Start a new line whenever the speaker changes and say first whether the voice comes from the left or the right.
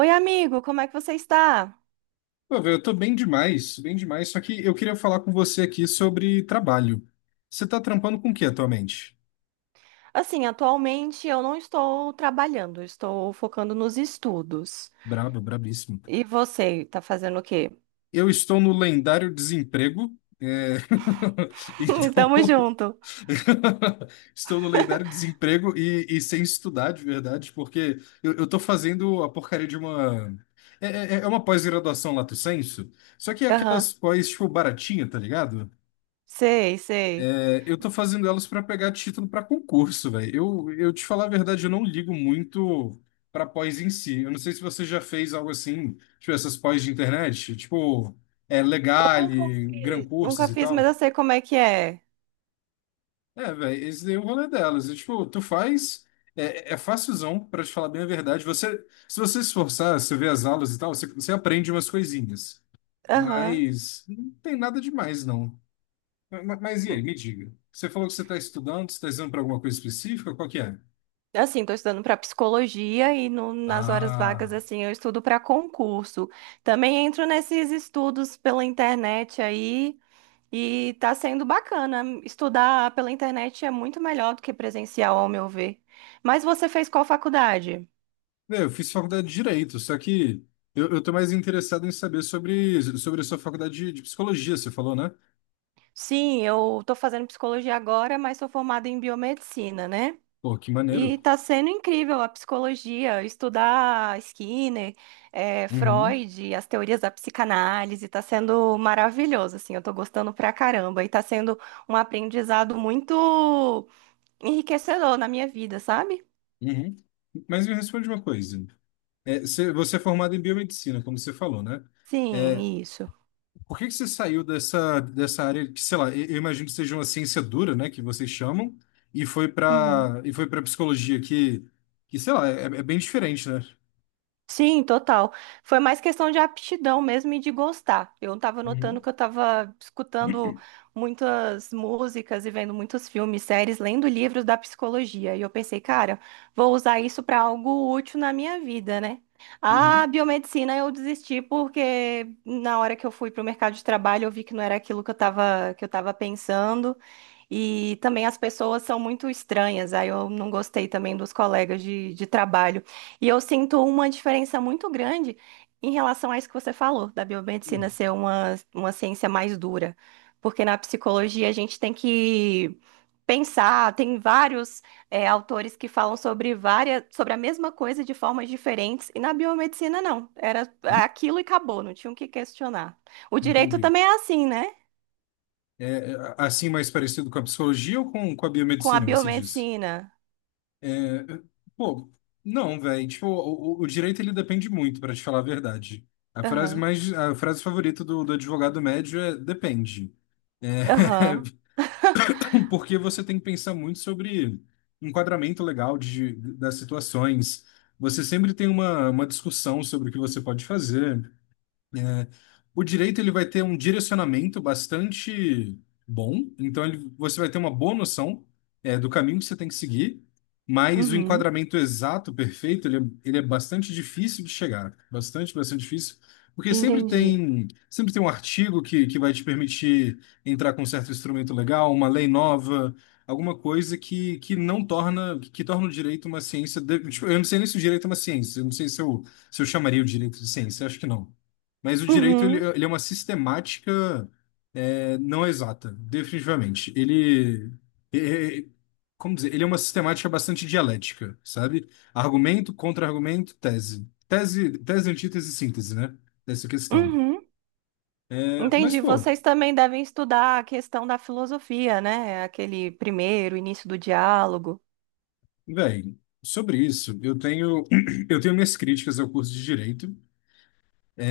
right: Oi, amigo, como é que você está?
left: Pô, velho, eu tô bem demais, bem demais. Só que eu queria falar com você aqui sobre trabalho. Você tá trampando com o que atualmente?
right: Assim, atualmente eu não estou trabalhando, eu estou focando nos estudos.
left: Brabo, brabíssimo.
right: E você, tá fazendo o quê?
left: Eu estou no lendário desemprego. Então,
right: Tamo junto.
left: estou no lendário desemprego e sem estudar, de verdade, porque eu tô fazendo a porcaria de uma. É, é uma pós-graduação lato sensu, só que é
right: Aham,
left: aquelas pós, tipo, baratinha, tá ligado?
right: sei, sei.
left: Eu tô fazendo elas para pegar título para concurso, velho. Eu te falar a verdade, eu não ligo muito para pós em si. Eu não sei se você já fez algo assim, tipo essas pós de internet, tipo,
right: Eu nunca
left: Legale, Gran
right: fiz, nunca
left: Cursos e
right: fiz, mas
left: tal.
right: eu sei como é que é.
left: É, velho, esse daí é o rolê delas. E, tipo, tu faz, é facilzão, para te falar bem a verdade. Você se esforçar, você vê as aulas e tal, você aprende umas coisinhas.
right: Aham.
left: Mas não tem nada demais, não. Mas e aí, me diga. Você falou que você está estudando para alguma coisa específica? Qual que é?
right: Assim, estou estudando para psicologia e nas horas vagas,
left: Ah,
right: assim, eu estudo para concurso. Também entro nesses estudos pela internet aí e tá sendo bacana. Estudar pela internet é muito melhor do que presencial, ao meu ver. Mas você fez qual faculdade?
left: eu fiz faculdade de Direito, só que eu tô mais interessado em saber sobre a sua faculdade de Psicologia, você falou, né?
right: Sim, eu estou fazendo psicologia agora, mas sou formada em biomedicina, né?
left: Pô, que maneiro.
right: E tá sendo incrível a psicologia, estudar Skinner,
left: Uhum,
right: Freud, as teorias da psicanálise, tá sendo maravilhoso, assim, eu tô gostando pra caramba. E tá sendo um aprendizado muito enriquecedor na minha vida, sabe?
left: uhum. Mas me responde uma coisa. É, você é formado em biomedicina, como você falou, né?
right: Sim,
left: É,
right: isso.
left: Por que que você saiu dessa, dessa área que, sei lá, eu imagino que seja uma ciência dura, né, que vocês chamam, e
right: Uhum.
left: foi para psicologia que sei lá, é bem diferente, né?
right: Sim, total. Foi mais questão de aptidão mesmo e de gostar. Eu estava notando
left: Uhum,
right: que eu estava escutando muitas músicas e vendo muitos filmes, séries, lendo livros da psicologia. E eu pensei, cara, vou usar isso para algo útil na minha vida, né? A
left: uhum,
right: biomedicina eu desisti porque na hora que eu fui para o mercado de trabalho eu vi que não era aquilo que eu estava pensando. E também as pessoas são muito estranhas, aí eu não gostei também dos colegas de trabalho. E eu sinto uma diferença muito grande em relação a isso que você falou, da biomedicina
left: uhum.
right: ser uma ciência mais dura. Porque na psicologia a gente tem que pensar, tem vários autores que falam sobre várias, sobre a mesma coisa de formas diferentes, e na biomedicina não, era aquilo e acabou, não tinha o que questionar. O direito
left: Entendi.
right: também é assim, né?
left: É, assim mais parecido com a psicologia ou com a
right: Com a
left: biomedicina, você disse?
right: biomedicina.
left: É, é, Pô, não, velho. Tipo, o direito ele depende muito, para te falar a verdade.
right: Aham.
left: A frase favorita do advogado médio é depende. É,
right: Aham.
left: porque você tem que pensar muito sobre enquadramento legal de, das situações. Você sempre tem uma discussão sobre o que você pode fazer. Né? O direito ele vai ter um direcionamento bastante bom, então você vai ter uma boa noção é, do caminho que você tem que seguir, mas o
right: Uhum.
left: enquadramento exato, perfeito, ele é bastante difícil de chegar, bastante, bastante difícil, porque
right: Entendi.
left: sempre tem um artigo que vai te permitir entrar com um certo instrumento legal, uma lei nova, alguma coisa que não torna que torna o direito uma ciência. Tipo, eu não sei nem se o direito é uma ciência, eu não sei se eu chamaria o direito de ciência, acho que não. Mas o direito ele,
right: Uhum.
left: ele é uma sistemática não exata, definitivamente. É- é- Como dizer, ele é uma sistemática bastante dialética, sabe? Argumento, contra-argumento, tese, antítese, síntese, né? Dessa questão.
right: Uhum.
left: É, mas,
right: Entendi.
left: pô,
right: Vocês também devem estudar a questão da filosofia, né? Aquele primeiro início do diálogo.
left: velho, sobre isso, eu tenho minhas críticas ao curso de direito.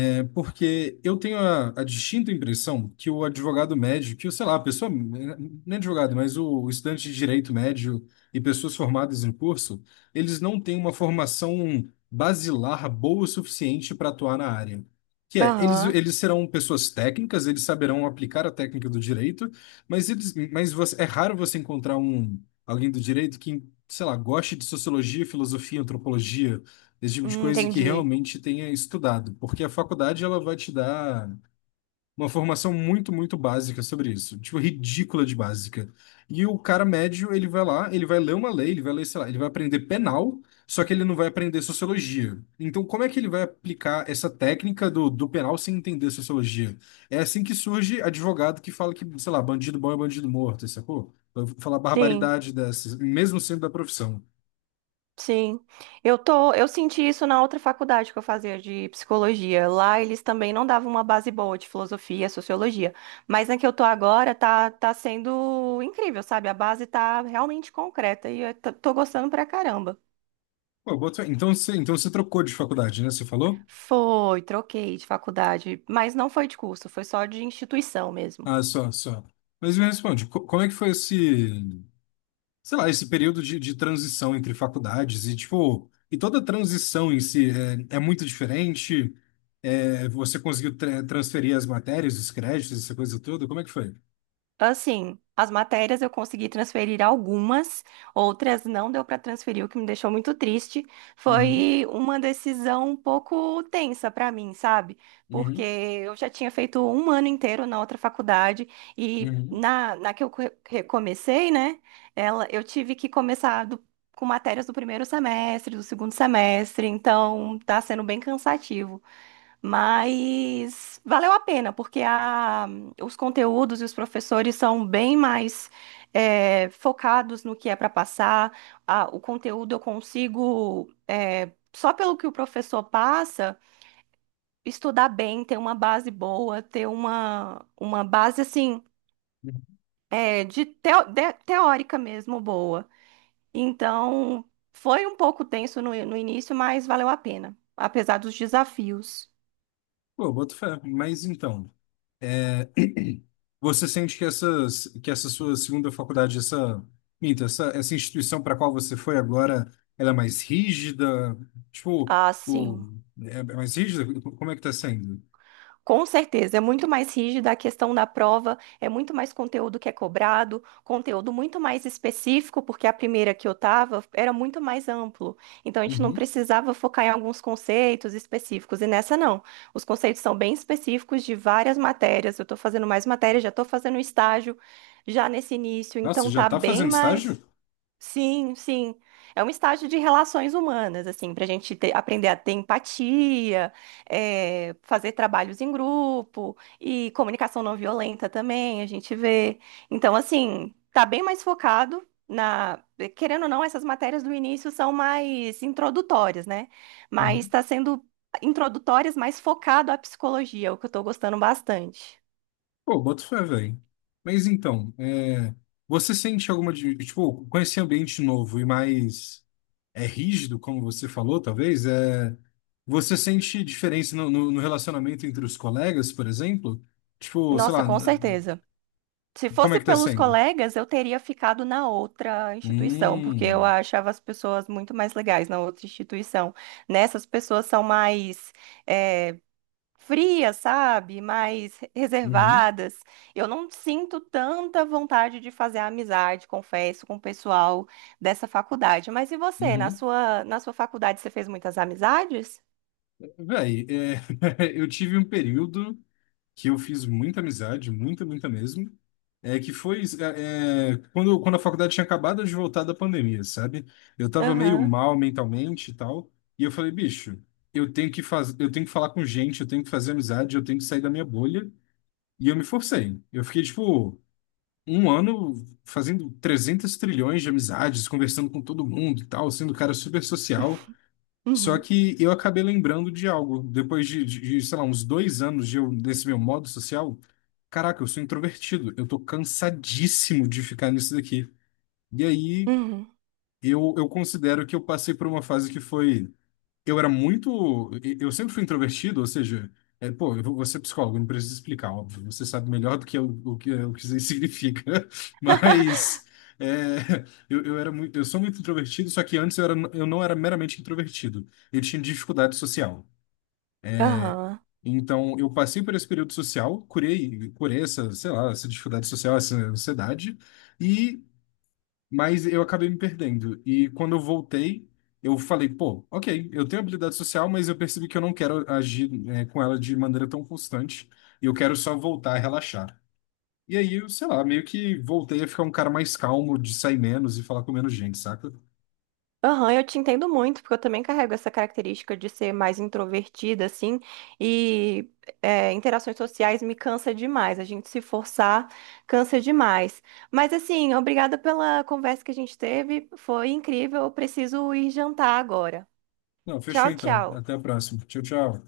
left: É, porque eu tenho a distinta impressão que o advogado médio, que, o, sei lá, a pessoa, nem advogado, mas o estudante de direito médio e pessoas formadas em curso, eles não têm uma formação basilar boa o suficiente para atuar na área. Que é, eles,
right: Aham.
left: eles serão pessoas técnicas, eles saberão aplicar a técnica do direito, mas, é raro você encontrar alguém do direito que, sei lá, goste de sociologia, filosofia, antropologia, esse tipo de coisa que
right: Entendi.
left: realmente tenha estudado, porque a faculdade ela vai te dar uma formação muito, muito básica sobre isso, tipo, ridícula de básica. E o cara médio, ele vai lá, ele vai ler uma lei, ele vai ler, sei lá, ele vai aprender penal, só que ele não vai aprender sociologia. Então, como é que ele vai aplicar essa técnica do penal sem entender sociologia? É assim que surge advogado que fala que, sei lá, bandido bom é bandido morto, sacou? Vai falar
right: Sim,
left: barbaridade dessas, mesmo sendo da profissão.
right: sim. Eu tô, eu senti isso na outra faculdade que eu fazia de psicologia. Lá eles também não davam uma base boa de filosofia, sociologia. Mas na que eu tô agora tá, tá sendo incrível, sabe? A base tá realmente concreta e eu tô tô gostando pra caramba.
left: Pô, eu boto fé. Então você trocou de faculdade, né? Você falou?
right: Foi, troquei de faculdade, mas não foi de curso, foi só de instituição mesmo.
left: Ah, só, só. Mas me responde, como é que foi esse, sei lá, esse período de transição entre faculdades e, tipo, e toda a transição em si é muito diferente? É, você conseguiu transferir as matérias, os créditos, essa coisa toda? Como é que foi?
right: Assim, as matérias eu consegui transferir algumas, outras não deu para transferir, o que me deixou muito triste.
left: Uhum,
right: Foi uma decisão um pouco tensa para mim, sabe? Porque
left: uhum,
right: eu já tinha feito um ano inteiro na outra faculdade e
left: uhum.
right: na que eu recomecei, né? Ela, eu tive que começar com matérias do primeiro semestre, do segundo semestre, então tá sendo bem cansativo. Mas valeu a pena, porque os conteúdos e os professores são bem mais focados no que é para passar. O conteúdo eu consigo, é, só pelo que o professor passa, estudar bem, ter uma base boa, ter uma base assim, é, de teórica mesmo boa. Então, foi um pouco tenso no início, mas valeu a pena, apesar dos desafios.
left: Pô, boto fé. Mas então. Você sente que que essa sua segunda faculdade, minto, essa instituição para a qual você foi agora, ela é mais rígida? Tipo,
right: Ah, sim.
left: é mais rígida? Como é que tá sendo?
right: Com certeza, é muito mais rígida a questão da prova, é muito mais conteúdo que é cobrado, conteúdo muito mais específico, porque a primeira que eu estava era muito mais amplo. Então a gente não
left: Uhum.
right: precisava focar em alguns conceitos específicos, e nessa não. Os conceitos são bem específicos de várias matérias. Eu estou fazendo mais matérias, já estou fazendo estágio já nesse início,
left: Nossa,
right: então
left: já
right: tá
left: tá
right: bem
left: fazendo
right: mais.
left: estágio?
right: Sim, sim. É um estágio de relações humanas, assim, para a gente aprender a ter empatia, fazer trabalhos em grupo e comunicação não violenta também, a gente vê. Então, assim, tá bem mais focado na. Querendo ou não, essas matérias do início são mais introdutórias, né? Mas
left: Uhum.
right: está sendo introdutórias, mais focado à psicologia, o que eu estou gostando bastante.
left: Pô, boto fé, velho. Mas então, é, você sente alguma, tipo, com esse ambiente novo e mais é rígido, como você falou, talvez, é... você sente diferença no, no, no relacionamento entre os colegas, por exemplo? Tipo, sei
right: Nossa,
left: lá,
right: com certeza. Se
left: como é
right: fosse
left: que tá
right: pelos
left: sendo?
right: colegas, eu teria ficado na outra instituição, porque eu
left: Hum,
right: achava as pessoas muito mais legais na outra instituição. Nessas pessoas são mais eh, frias, sabe? Mais
left: uhum,
right: reservadas. Eu não sinto tanta vontade de fazer amizade, confesso, com o pessoal dessa faculdade. Mas e você?
left: uhum.
right: Na sua faculdade, você fez muitas amizades?
left: Véi, é, eu tive um período que eu fiz muita amizade, muita, muita mesmo. É que foi é, é, Quando, quando a faculdade tinha acabado de voltar da pandemia, sabe? Eu tava meio
right: Aham.
left: mal mentalmente e tal. E eu falei, bicho, eu tenho que falar com gente, eu tenho que fazer amizade, eu tenho que sair da minha bolha. E eu me forcei. Eu fiquei, tipo, um ano fazendo 300 trilhões de amizades, conversando com todo mundo e tal, sendo um cara super social. Só
right: Uhum.
left: que eu acabei lembrando de algo. Depois sei lá, uns dois anos desse meu modo social, caraca, eu sou introvertido. Eu tô cansadíssimo de ficar nisso daqui. E aí
right: Uhum.
left: eu considero que eu passei por uma fase que foi eu era muito. Eu sempre fui introvertido, ou seja, é, pô, eu vou ser psicólogo, não preciso explicar, óbvio. Você sabe melhor do que eu, o que isso aí significa. Mas é, eu sou muito introvertido, só que antes eu não era meramente introvertido. Eu tinha dificuldade social.
right: Aham.
left: Então, eu passei por esse período social, curei, curei essa, sei lá, essa dificuldade social, essa ansiedade, e mas eu acabei me perdendo. E quando eu voltei, eu falei, pô, ok, eu tenho habilidade social, mas eu percebi que eu não quero agir, com ela de maneira tão constante. E eu quero só voltar a relaxar. E aí, eu, sei lá, meio que voltei a ficar um cara mais calmo, de sair menos e falar com menos gente, saca?
right: Aham, eu te entendo muito, porque eu também carrego essa característica de ser mais introvertida, assim, e é, interações sociais me cansa demais. A gente se forçar cansa demais. Mas, assim, obrigada pela conversa que a gente teve, foi incrível. Eu preciso ir jantar agora.
left: Não, fechou
right: Tchau,
left: então.
right: tchau.
left: Até a próxima. Tchau, tchau.